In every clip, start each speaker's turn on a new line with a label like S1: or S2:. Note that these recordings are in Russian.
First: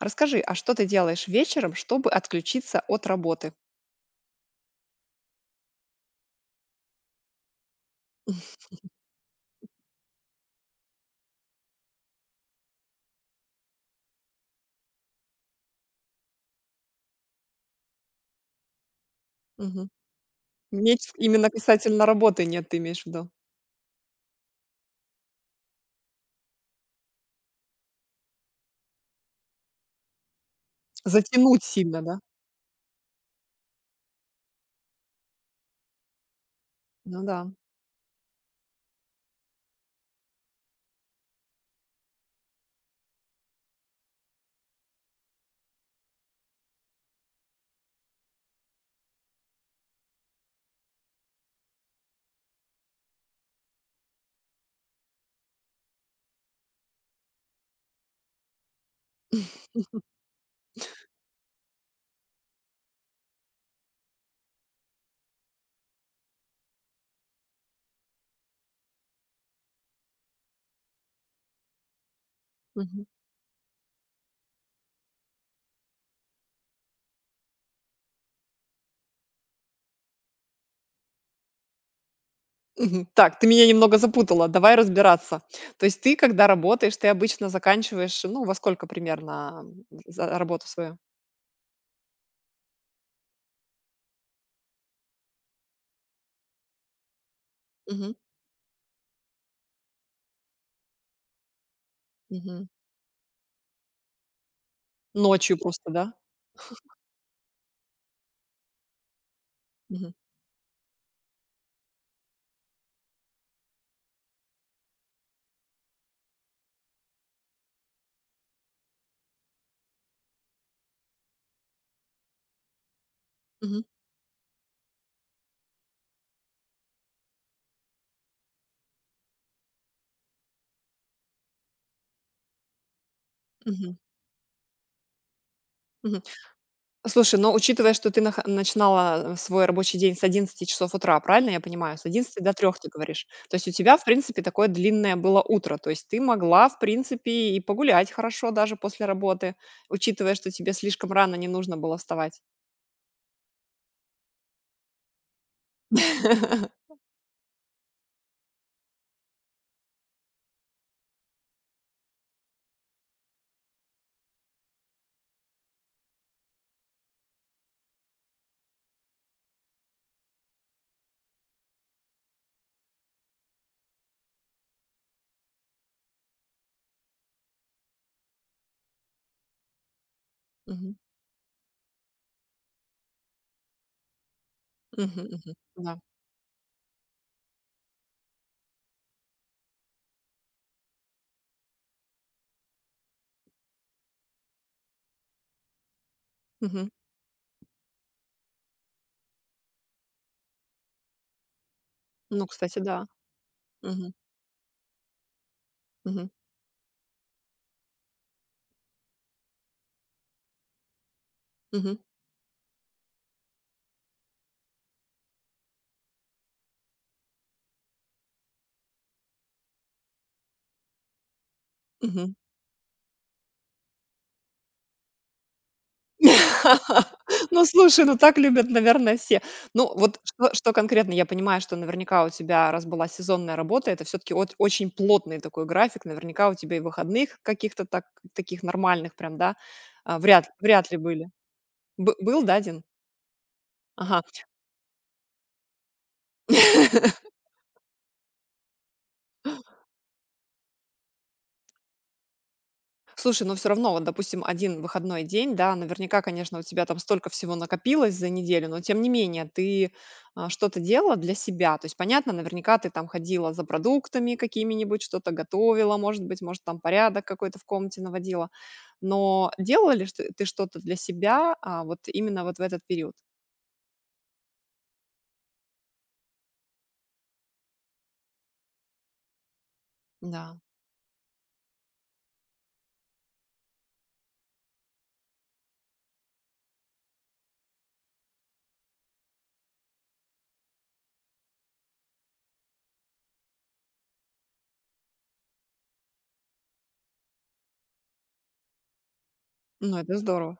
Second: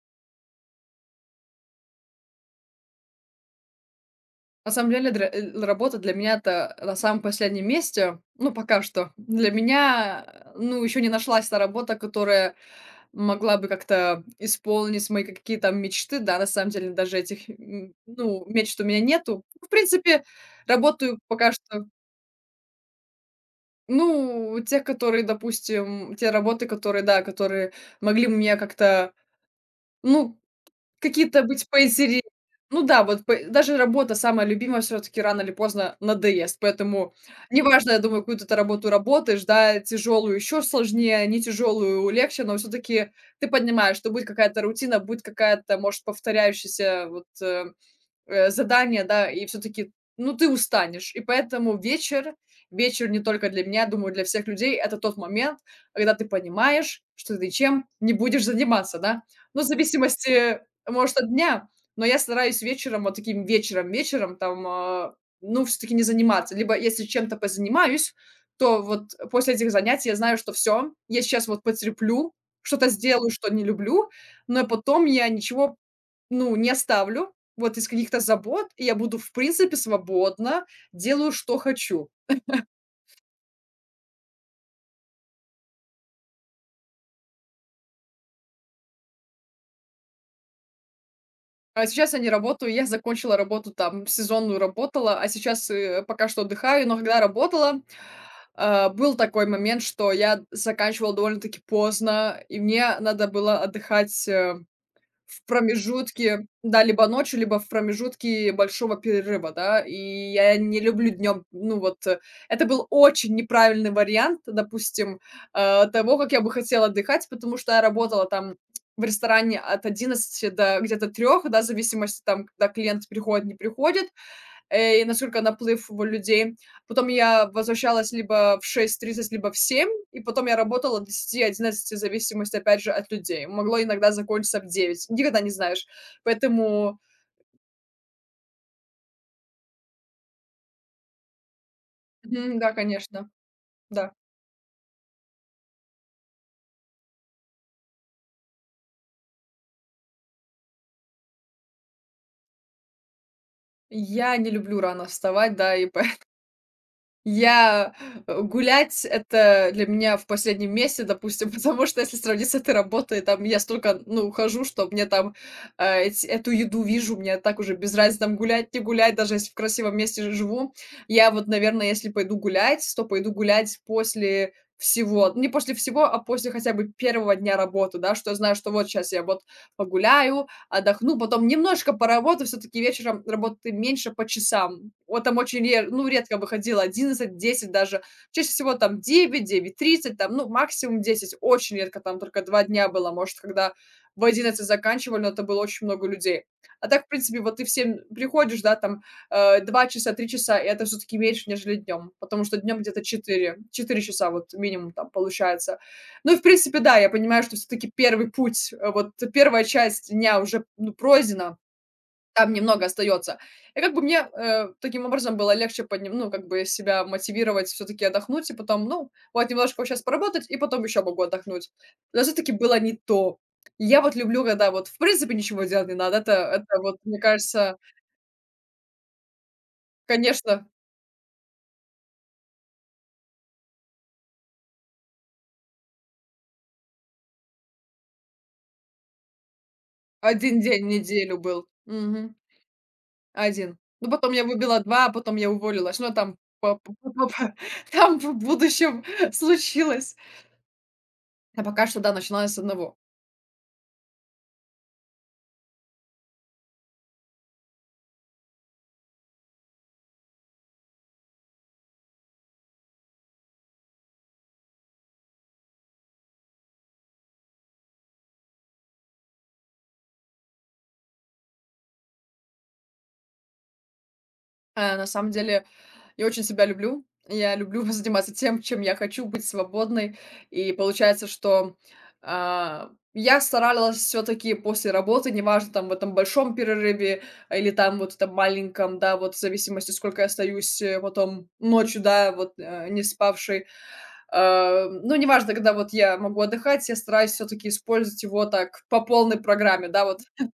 S1: Расскажи, а что ты делаешь вечером, чтобы отключиться от работы?
S2: На самом деле, работа для меня это на самом последнем месте. Ну, пока что. Для меня, ну, еще не нашлась та работа, которая могла бы как-то исполнить мои какие-то там мечты. Да, на самом деле, даже этих, ну, мечт у меня нету. В
S1: Мгм.
S2: принципе,
S1: Нет,
S2: работаю
S1: именно
S2: пока что,
S1: касательно работы нет, ты имеешь в виду?
S2: ну, те, которые, допустим, те работы, которые, да, которые могли бы меня как-то, ну, какие-то
S1: Затянуть
S2: быть
S1: сильно, да?
S2: поинтереснее. Ну да, вот п даже работа самая любимая все таки рано или поздно надоест, поэтому
S1: Ну да.
S2: неважно, я думаю, какую ты работу работаешь, да, тяжелую еще сложнее, не тяжелую легче, но все таки ты понимаешь, что будет какая-то рутина, будет какая-то, может, повторяющаяся задание, да, и все таки ну, ты устанешь. И поэтому вечер, вечер не только для меня, думаю, для всех людей — это тот момент, когда ты понимаешь, что ты чем не будешь заниматься, да. Ну, в зависимости, может, от дня, но я стараюсь вечером, вот таким вечером-вечером там, ну, все таки не заниматься. Либо если чем-то позанимаюсь, то вот после этих занятий я знаю, что все, я сейчас вот потерплю, что-то
S1: Мгм.
S2: сделаю, что не люблю, но потом я ничего, ну, не оставлю. Вот из каких-то забот, и я буду, в принципе, свободна, делаю, что хочу.
S1: Мгм. Так, ты меня немного запутала, давай разбираться. То есть ты, когда работаешь, ты обычно заканчиваешь, ну, во сколько примерно за работу свою?
S2: А сейчас я не работаю, я закончила работу там, сезонную работала, а сейчас, пока что отдыхаю. Но когда работала,
S1: Мгм.
S2: был такой момент, что я заканчивала довольно-таки поздно, и
S1: Мгм.
S2: мне надо было отдыхать, в
S1: Ночью просто, да?
S2: промежутке, да, либо ночью, либо в промежутке большого перерыва, да. И
S1: Мгм.
S2: я не люблю днем, это был очень неправильный вариант, допустим, того, как я бы хотела отдыхать, потому что я работала там в ресторане от 11 до где-то 3, да, в зависимости там, когда клиент приходит, не
S1: Мгм.
S2: приходит. И насколько наплыв был людей. Потом я возвращалась либо в 6:30 либо в 7, и потом я работала до 10-11 в зависимости, опять же, от людей. Могло
S1: Мгм.
S2: иногда закончиться в 9, никогда не знаешь.
S1: Мгм.
S2: Поэтому
S1: Слушай, но учитывая, что ты наха начинала, свой рабочий день с 11 часов утра, правильно я понимаю? С 11 до
S2: мгм, да,
S1: 3 ты говоришь.
S2: конечно,
S1: То есть у тебя, в
S2: да.
S1: принципе, такое длинное было утро. То есть ты могла, в принципе, и погулять хорошо даже после работы, учитывая, что тебе слишком рано не нужно было вставать.
S2: Я не люблю рано вставать, да, и я гулять — это для меня в последнем месте, допустим, потому что если сравнить с этой работой, там я столько, ну, хожу, что мне там эту еду вижу, мне так уже без разницы там гулять, не гулять, даже если в красивом месте живу. Я вот, наверное, если пойду гулять, то пойду гулять после всего, не после всего, а после хотя бы первого дня работы, да, что я знаю, что вот сейчас я вот погуляю,
S1: Мгм.
S2: отдохну, потом немножко поработаю, все таки вечером работаю меньше по часам.
S1: Мгм,
S2: Вот там
S1: мгм.
S2: очень ре
S1: Да.
S2: ну, редко выходила 11, 10 даже, чаще всего там 9, 9:30, там, ну, максимум 10, очень редко, там только 2 дня было, может, когда в 11 заканчивали, но это было очень много людей.
S1: Мгм.
S2: А так, в принципе, вот ты всем приходишь, да, там, 2 часа, 3 часа, и это все таки меньше, нежели днем, потому
S1: Ну,
S2: что
S1: кстати,
S2: днем где-то
S1: да.
S2: четыре, четыре
S1: Мгм.
S2: часа вот минимум там получается.
S1: Мгм.
S2: Ну, в принципе, да, я понимаю, что все-таки первый путь, э, вот первая часть дня уже ну, пройдена,
S1: Мгм.
S2: там немного остается. И как бы мне таким образом было легче ну, как бы себя мотивировать, все-таки отдохнуть, и потом, ну, вот немножко сейчас поработать, и потом еще могу отдохнуть. Но
S1: Мгм.
S2: все-таки было не то. Я вот люблю, когда вот в принципе ничего делать не надо. Это вот, мне
S1: Ну,
S2: кажется,
S1: слушай, ну так любят, наверное, все. Ну, вот что
S2: конечно,
S1: что конкретно? Я понимаю, что наверняка у тебя, раз была сезонная работа, это все таки очень плотный такой график. Наверняка у тебя и выходных каких-то так таких нормальных прям, да, а, вряд
S2: 1 день в
S1: вряд ли были.
S2: неделю был.
S1: Бы
S2: Мгм.
S1: был, да, один.
S2: Один. Ну, потом
S1: Ага.
S2: я выбила 2, а потом я уволилась. Ну, а там по там в будущем случилось. А пока что, да, начинала с одного.
S1: Слушай, но все равно, вот, допустим, один выходной день, да, наверняка, конечно, у тебя там столько всего накопилось за неделю, но тем не менее ты, а, что-то делала для себя. То есть, понятно, наверняка ты там ходила за продуктами какими-нибудь, что-то готовила, может быть, может, там порядок какой-то в комнате наводила. Но делала ли что ты что-то для себя, а, вот именно вот в этот период?
S2: На самом деле, я очень себя люблю. Я люблю заниматься тем, чем я хочу, быть свободной.
S1: Да.
S2: И получается, что, я старалась все таки после работы, неважно, там, в этом большом перерыве или там вот этом маленьком, да, вот в зависимости, сколько я остаюсь, потом ночью, да, не спавшей. Ну, неважно, когда вот я могу отдыхать, я стараюсь все таки использовать его так по полной программе,
S1: Ну,
S2: да,
S1: это
S2: вот
S1: здорово.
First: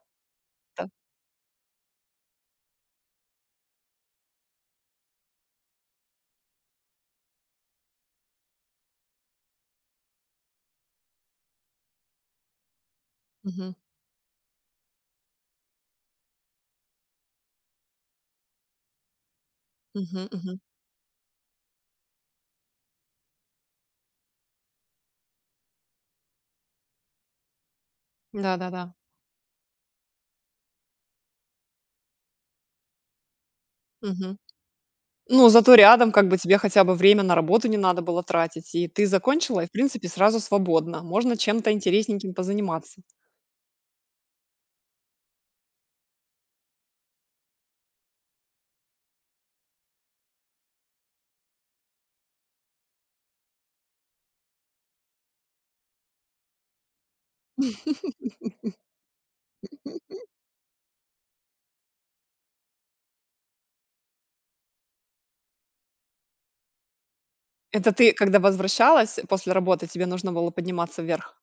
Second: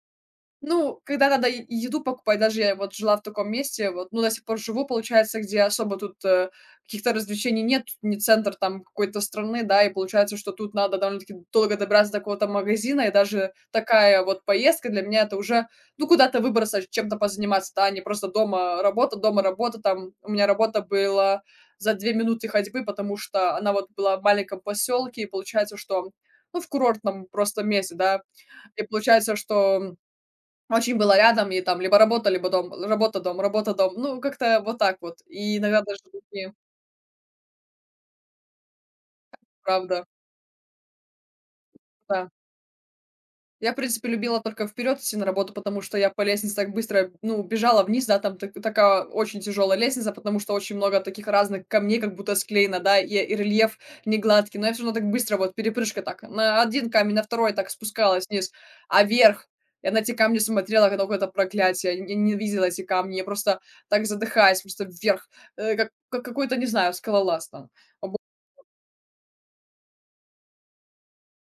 S1: Да.
S2: ну, когда надо е еду покупать, даже я вот жила в таком месте, вот, ну, до сих пор живу, получается, где особо тут каких-то развлечений нет, тут не центр там какой-то страны, да, и получается, что тут надо довольно-таки долго добраться до какого-то магазина, и даже
S1: Мгм.
S2: такая вот поездка для меня — это уже, ну, куда-то выбраться, чем-то позаниматься, да, а не просто дома работа, там.
S1: Мгм.
S2: У меня
S1: Мгм.
S2: работа была за 2 минуты ходьбы, потому что она вот была в маленьком поселке, и получается, что, ну, в курортном просто месте, да, и
S1: Да-да-да.
S2: получается, что очень было рядом, и там либо работа, либо дом, работа-дом, работа-дом. Ну, как-то вот так вот.
S1: Ну,
S2: И
S1: зато
S2: иногда даже
S1: рядом, как бы,
S2: такие,
S1: тебе хотя бы время на работу не надо было тратить, и ты закончила, и, в
S2: правда,
S1: принципе, сразу свободна. Можно чем-то
S2: да.
S1: интересненьким позаниматься.
S2: Я, в принципе, любила только вперед идти на работу, потому что я по лестнице так быстро, ну, бежала вниз, да, там такая очень тяжелая лестница, потому что очень много таких разных камней, как будто склеено, да, и рельеф не гладкий, но я все равно так быстро, вот перепрыжка так, на один камень, на второй так спускалась вниз, а вверх, я на эти камни смотрела, как на какое-то проклятие, я не видела эти камни, я просто так задыхаюсь, просто вверх, как какой-то, не знаю, скалолаз там.
S1: Это ты, когда возвращалась после работы, тебе нужно было подниматься вверх?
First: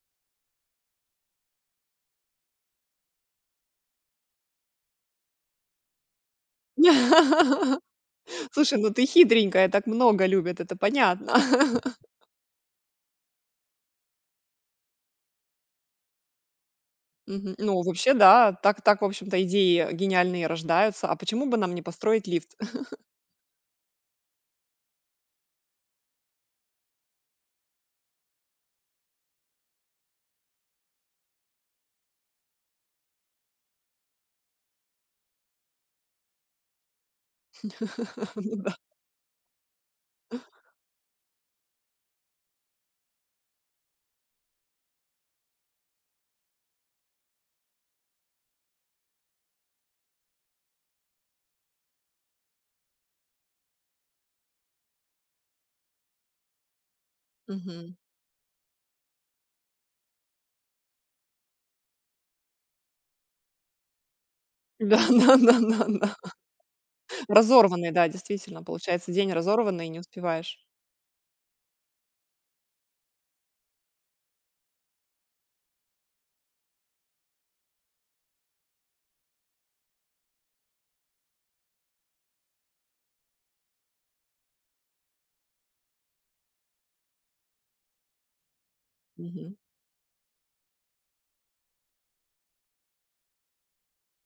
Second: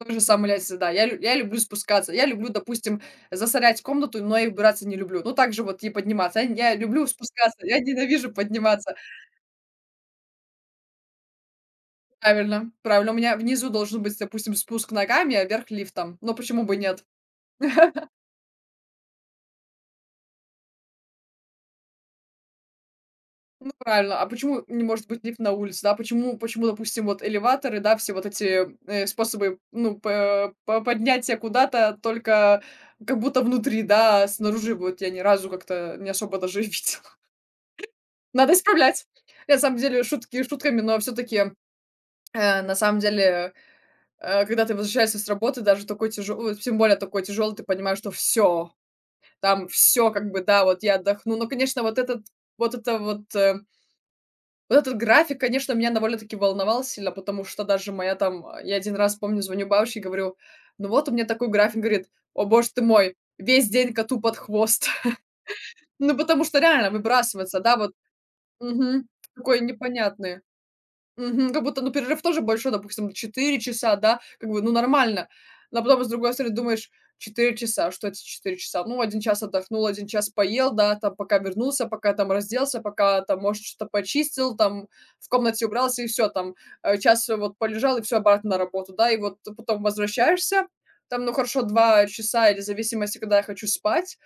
S2: Тоже самоляться, да. Я люблю спускаться. Я люблю, допустим, засорять комнату, но и убираться не люблю. Ну, также вот и подниматься. Я люблю спускаться, я ненавижу
S1: Слушай, ну
S2: подниматься.
S1: ты хитренькая, так много любят, это понятно.
S2: Правильно, правильно. У меня внизу должен быть, допустим, спуск ногами, а вверх лифтом. Но почему бы нет?
S1: Мгм. Ну, вообще, да, так, так, в общем-то, идеи гениальные рождаются. А почему бы нам не построить лифт?
S2: Ну, правильно. А почему не может быть лифт на улице, да? Почему, допустим, вот элеваторы, да, все вот эти, способы, ну, пэ по поднятия куда-то только как будто внутри, да, а снаружи вот я ни разу как-то не особо даже и видела. Надо
S1: Ну да.
S2: исправлять. На самом деле, шутки шутками, но все таки на самом деле, когда ты возвращаешься с работы, даже такой тяжелый, тем более такой тяжелый, ты понимаешь, что все, там все, как бы, да, вот я отдохну. Но, конечно, вот этот вот это вот, э, вот этот график, конечно, меня довольно-таки волновал сильно, потому что даже
S1: Мгм.
S2: я 1 раз, помню, звоню бабушке и говорю: «Ну вот у меня такой график». Говорит: «О боже ты мой, весь день коту под хвост».
S1: Да, да, да, да, да.
S2: Ну, потому что реально выбрасывается, да,
S1: Разорванный,
S2: вот.
S1: да, действительно,
S2: Мгм.
S1: получается, день
S2: Такой
S1: разорванный, не
S2: непонятный.
S1: успеваешь.
S2: Мгм. Как будто, ну, перерыв тоже большой, допустим, 4 часа, да, как бы, ну, нормально. Но потом, с другой стороны, думаешь: 4 часа, что это 4 часа? Ну, один час отдохнул, один час поел, да, там, пока вернулся, пока там разделся, пока там, может, что-то почистил, там, в комнате убрался, и все, там, час вот полежал, и все обратно на работу, да. И вот
S1: Мгм.
S2: потом возвращаешься, там, ну, хорошо, 2 часа или в зависимости, когда я хочу спать,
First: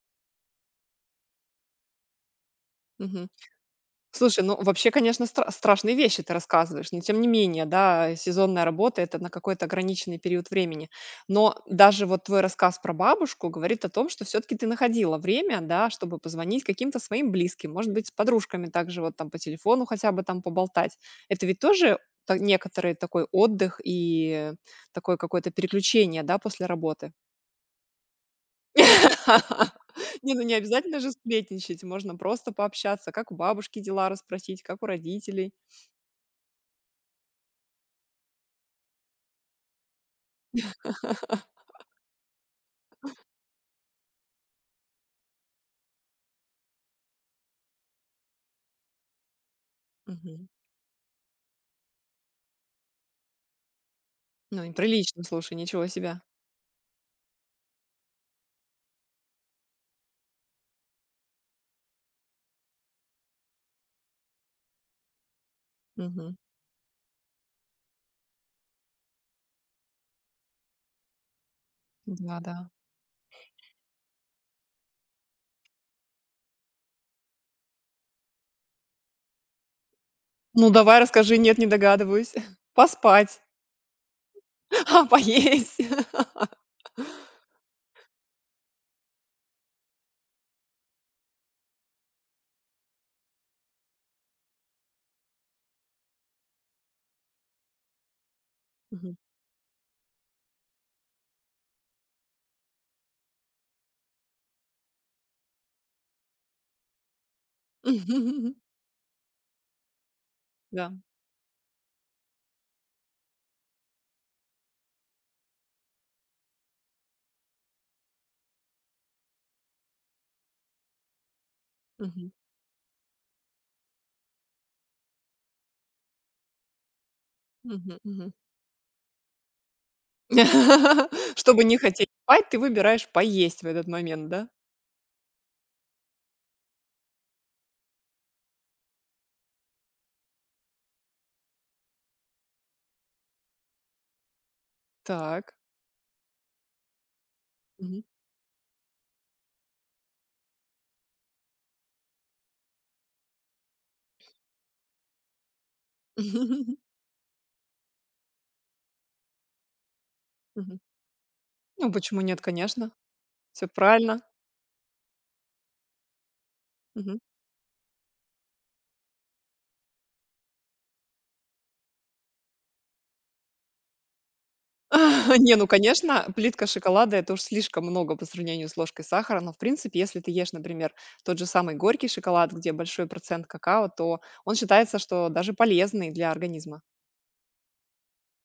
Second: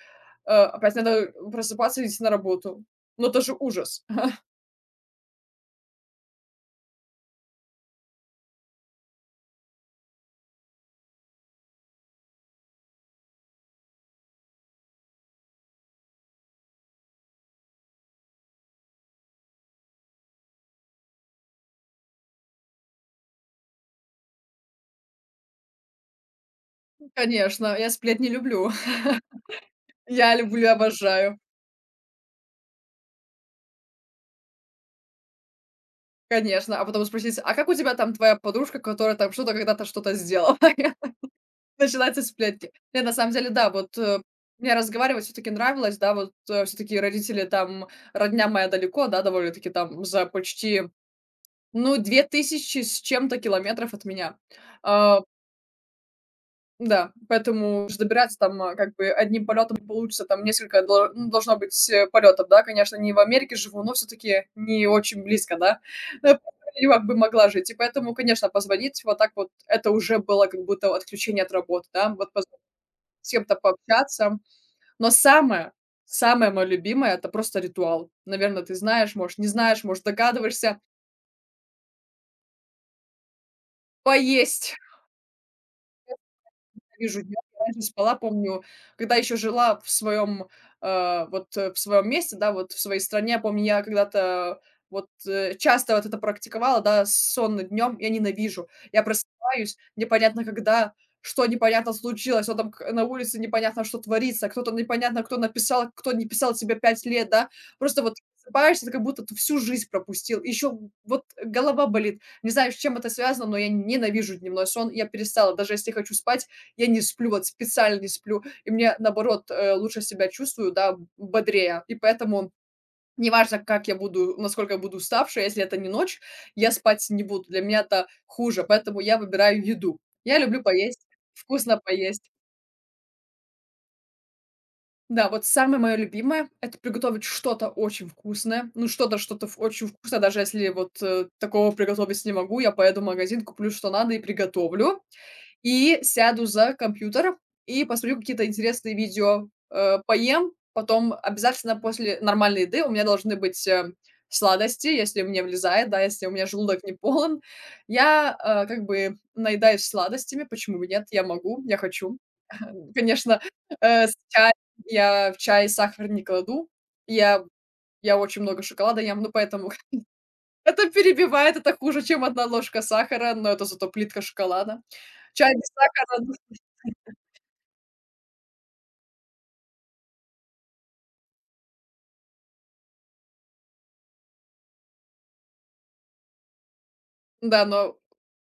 S2: опять надо просыпаться и идти на работу.
S1: Мгм.
S2: Ну, это же ужас.
S1: Слушай, ну вообще, конечно, страшные вещи ты рассказываешь, но тем не менее, да, сезонная работа — это на какой-то ограниченный период времени. Но даже вот твой рассказ про бабушку говорит о том, что все таки ты находила время, да, чтобы позвонить каким-то своим близким, может быть, с подружками также вот там по телефону хотя бы там поболтать. Это ведь тоже та некоторый такой отдых и такое какое-то переключение, да, после работы?
S2: Конечно, я сплетни люблю.
S1: Не,
S2: Я
S1: ну не
S2: люблю и
S1: обязательно же
S2: обожаю,
S1: сплетничать, можно просто пообщаться, как у бабушки дела расспросить, как у родителей.
S2: конечно. А потом спросить: «А как у тебя там твоя подружка, которая там что-то когда-то что-то сделала?» Начинаются сплетни. Нет, на самом деле, да, мне разговаривать все таки нравилось, да, вот, все таки родители там, родня моя далеко, да, довольно-таки там за
S1: Мгм.
S2: почти, ну, 2000 с чем-то километров от меня.
S1: Ну, и
S2: А
S1: прилично, слушай, ничего себе.
S2: Да, поэтому уж добираться там, как бы одним полетом не получится, там несколько доло ну, должно быть, полетов, да. Конечно, не в Америке живу, но все таки не очень близко, да.
S1: Мгм.
S2: Поэтому я как бы могла жить. И поэтому, конечно, позвонить вот так вот — это уже было как будто отключение от работы, да. Вот
S1: Да,
S2: позвонить,
S1: да.
S2: с кем-то пообщаться. Но самое, самое моё любимое — это просто ритуал. Наверное, ты знаешь, может, не знаешь, может,
S1: Ну,
S2: догадываешься —
S1: давай расскажи, нет, не догадываюсь. Поспать,
S2: поесть.
S1: а, поесть.
S2: Ненавижу днём. Я раньше спала, помню, когда еще жила в своем, в своем месте, да, вот в своей стране. Я помню, я когда-то часто вот это практиковала, да, сон днем. Я ненавижу. Я
S1: Мгм.
S2: просыпаюсь непонятно когда, что непонятно случилось, что там к на улице непонятно что творится, кто-то непонятно кто написал, кто не писал тебе 5 лет, да. Просто вот просыпаешься, ты как будто ты всю жизнь пропустил. Еще
S1: Да.
S2: вот голова болит. Не знаю, с чем это связано, но я ненавижу дневной сон. Я перестала, даже если хочу спать, я не сплю, вот специально не сплю, и мне, наоборот, лучше себя чувствую, да, бодрее. И
S1: Мгм.
S2: поэтому неважно, как я буду, насколько я буду уставшая, если это не ночь, я спать не буду. Для меня
S1: Мгм.
S2: это
S1: Мгм.
S2: хуже, поэтому я выбираю еду. Я люблю поесть,
S1: Чтобы не
S2: вкусно
S1: хотеть
S2: поесть.
S1: спать, ты выбираешь поесть в этот момент, да?
S2: Да, вот самое мое любимое — это приготовить что-то очень вкусное. Ну, что-то что-то ф очень вкусное, даже если вот, такого приготовить не могу, я поеду в магазин, куплю, что надо, и приготовлю.
S1: Так.
S2: И сяду за компьютер, и
S1: Мгм.
S2: посмотрю какие-то интересные видео, поем. Потом обязательно после нормальной еды у меня должны быть, сладости, если мне влезает, да, если у меня желудок не полон. Я как бы наедаюсь сладостями,
S1: Мгм.
S2: почему бы нет, я могу, я
S1: Ну,
S2: хочу.
S1: почему нет, конечно.
S2: Конечно,
S1: Все
S2: с
S1: правильно.
S2: чаем я в чай сахар не кладу.
S1: Мгм.
S2: Я я очень много шоколада ем, ну, поэтому это перебивает, это хуже, чем одна ложка сахара, но это зато плитка шоколада. Чай
S1: Не, ну,
S2: без сахара
S1: конечно,
S2: ну,
S1: плитка шоколада — это уж слишком много по сравнению с ложкой сахара, но, в принципе, если ты ешь, например, тот же самый горький шоколад, где большой процент какао, то он считается, что даже полезный для организма.
S2: да, но,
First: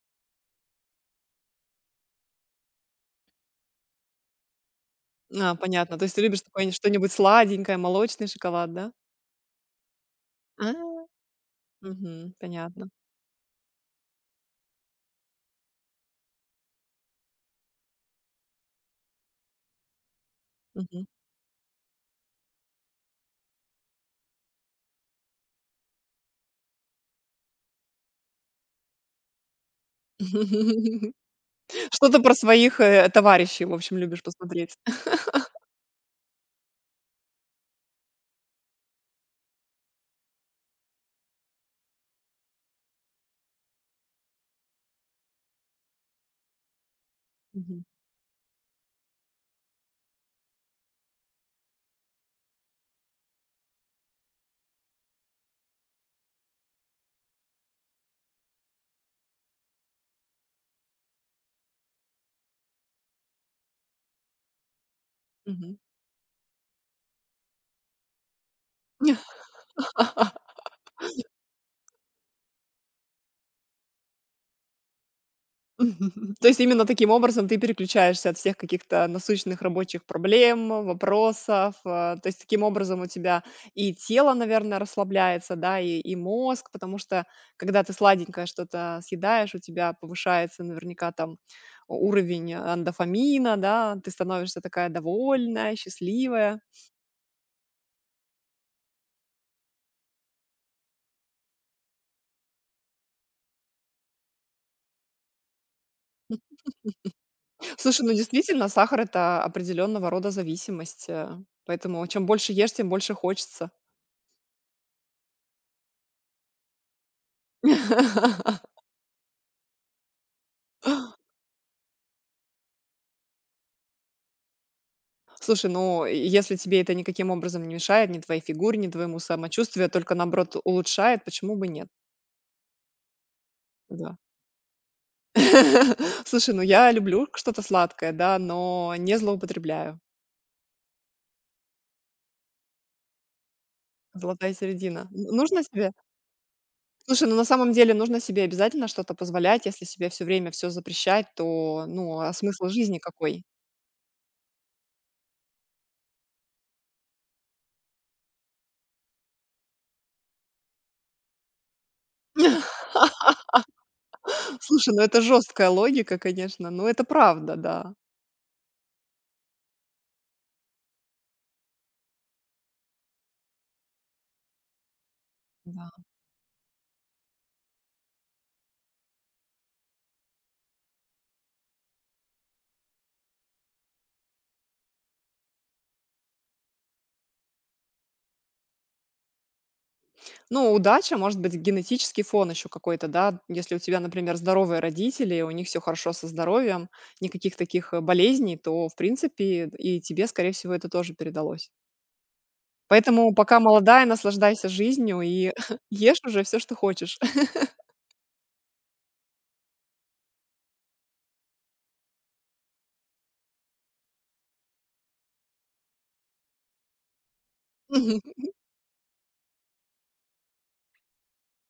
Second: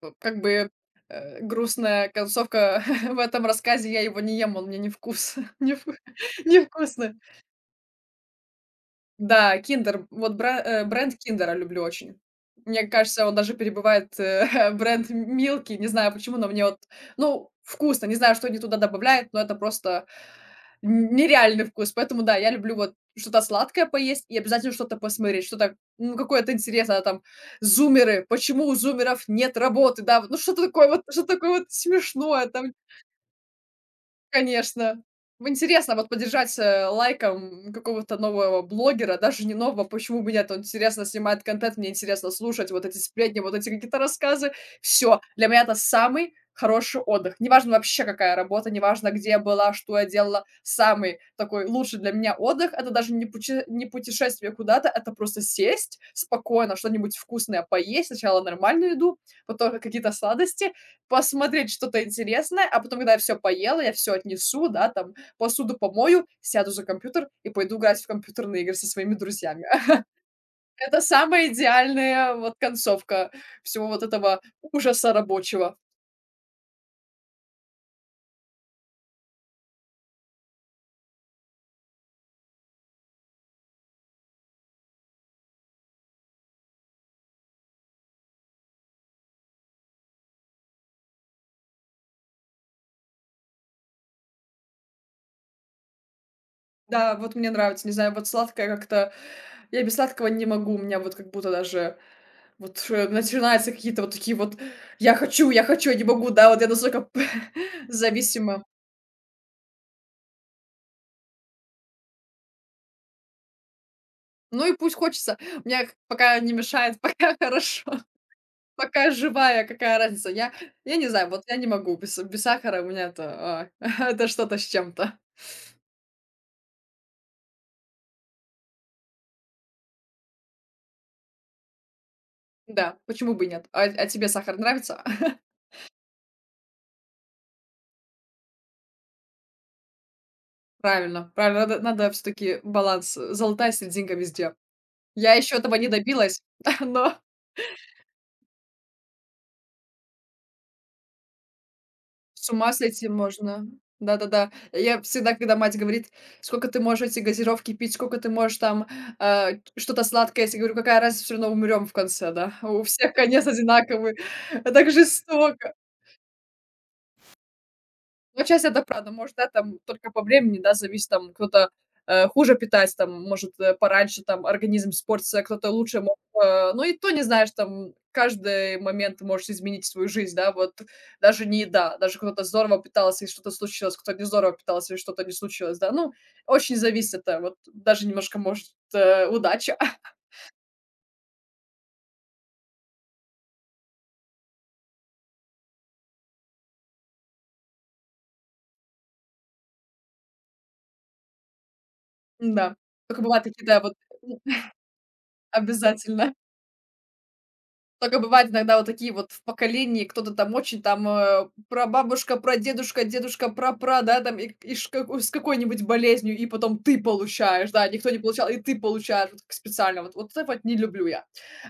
S2: как бы, грустная концовка в этом рассказе: я его не ем, он мне невкус
S1: А,
S2: невку
S1: понятно. То есть ты любишь такое что-нибудь
S2: невкусный.
S1: сладенькое, молочный шоколад, да?
S2: Да, Kinder. Вот
S1: А,
S2: бренд "Киндера" люблю очень.
S1: мгм,
S2: Мне
S1: понятно.
S2: кажется, он даже перебывает бренд "Милки". Не знаю почему, но мне вот, ну, вкусно. Не знаю, что они туда добавляют, но это просто
S1: Мгм.
S2: н нереальный вкус. Поэтому да, я люблю вот что-то сладкое поесть и обязательно что-то посмотреть, что-то, ну, какое-то интересное там. "Зумеры", почему у зумеров нет работы, да, вот, ну, что-то такое вот что такое вот
S1: Что-то про
S2: смешное, там.
S1: своих, товарищей, в общем, любишь посмотреть.
S2: Конечно. В Интересно вот поддержать, лайком какого-то нового блогера, даже не нового, почему бы нет? Он интересно снимает контент, мне интересно слушать вот эти сплетни, вот эти какие-то рассказы. Все для меня это самый хороший отдых. Неважно
S1: Мгм,
S2: вообще, какая работа, неважно, где я была, что я делала. Самый такой лучший для меня отдых- это даже не путешествие куда-то, это просто сесть спокойно, что-нибудь вкусное поесть. Сначала нормальную еду, потом какие-то сладости, посмотреть что-то интересное, а потом, когда я всё поела, я все отнесу, да, там,
S1: мгм.
S2: посуду помою, сяду за компьютер и пойду играть в компьютерные игры со своими друзьями. Это самая идеальная вот концовка всего вот этого ужаса рабочего.
S1: Мгм. То есть именно таким образом ты переключаешься от всех каких-то насущных рабочих проблем, вопросов. То есть таким образом у тебя и тело, наверное, расслабляется, да, и мозг, потому что когда ты сладенькое что-то съедаешь, у тебя повышается наверняка там уровень андофамина, да, ты становишься такая довольная, счастливая.
S2: Да, вот мне нравится, не знаю, вот сладкое как-то я без сладкого не могу, у меня вот как будто даже вот ш начинаются какие-то вот такие вот: "Я хочу, я хочу, я не могу". Да, вот я настолько
S1: Слушай, ну
S2: зависима.
S1: действительно, сахар это определенного рода зависимость, поэтому чем больше ешь, тем больше хочется.
S2: Ну и пусть хочется. Мне пока не мешает, пока хорошо. Пока живая, какая разница? Я не знаю, вот я не могу без сахара, у меня это, это что-то с чем-то.
S1: Слушай, ну, и если тебе это никаким образом не мешает, ни твоей фигуре, ни твоему самочувствию, а только наоборот улучшает, почему бы нет?
S2: Да, почему бы и нет? А
S1: Да.
S2: тебе сахар нравится?
S1: Слушай, ну я люблю что-то сладкое, да, но не злоупотребляю.
S2: Правильно, правильно, надо все таки баланс, золотая серединка
S1: Золотая
S2: везде.
S1: середина.
S2: Я еще
S1: Нужно
S2: этого не
S1: себе?
S2: добилась, но
S1: Слушай, ну на самом деле нужно себе обязательно что-то позволять. Если себе все время все запрещать, то, ну, а
S2: с
S1: смысл
S2: ума
S1: жизни
S2: сойти
S1: какой?
S2: можно. Да-да-да. Я всегда, когда мать говорит: "Сколько ты можешь эти газировки пить, сколько ты можешь там, а, что-то сладкое". Я всегда говорю: "Какая разница, все равно умрем в конце, да, у всех конец одинаковый". Так
S1: Слушай, ну это жесткая
S2: жестоко.
S1: логика, конечно, но это правда, да.
S2: Ну, часть это правда. Может, да, там только по времени, да, зависит, там кто-то, хуже питается, там, может, пораньше там организм испортится, кто-то лучше мог, ну, и то не знаешь, там каждый момент ты можешь изменить свою жизнь, да, вот даже не еда, даже кто-то здорово питался и что-то случилось, кто-то не здорово питался и что-то не случилось, да, ну, очень зависит это, вот даже немножко, может, удача,
S1: Ну, удача, может быть, генетический фон еще какой-то, да. Если у тебя, например, здоровые родители, у них все хорошо со здоровьем, никаких таких болезней, то, в принципе, и тебе, скорее всего, это тоже передалось.
S2: да. Только
S1: Поэтому
S2: бывают
S1: пока
S2: такие, да, вот,
S1: молодая, наслаждайся жизнью и ешь
S2: обязательно.
S1: уже все, что хочешь.
S2: Только бывает иногда вот такие вот в поколении, кто-то там очень там, прабабушка, прадедушка, дедушка, прапра, да, там и ш как с какой-нибудь болезнью, и потом ты получаешь, да, никто не
S1: Мгм.
S2: получал, и ты получаешь вот как специально. Вот это вот не люблю я.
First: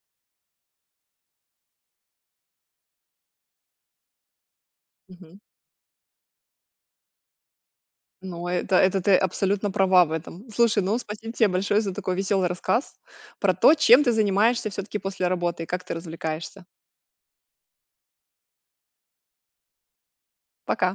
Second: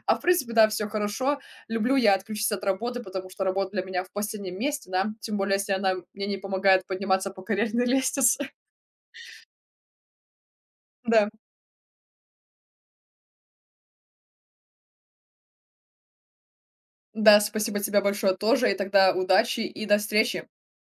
S2: А в принципе, да, все хорошо. Люблю я отключиться от работы, потому что работа для меня в последнем месте, да, тем
S1: Мгм.
S2: более, если она мне не помогает подниматься по карьерной
S1: Ну,
S2: лестнице.
S1: это ты абсолютно права в этом. Слушай, ну,
S2: Да.
S1: спасибо тебе большое за такой веселый рассказ про то, чем ты занимаешься все-таки после работы и как ты развлекаешься.
S2: Да, спасибо тебе большое тоже, и тогда удачи и до встречи.
S1: Пока.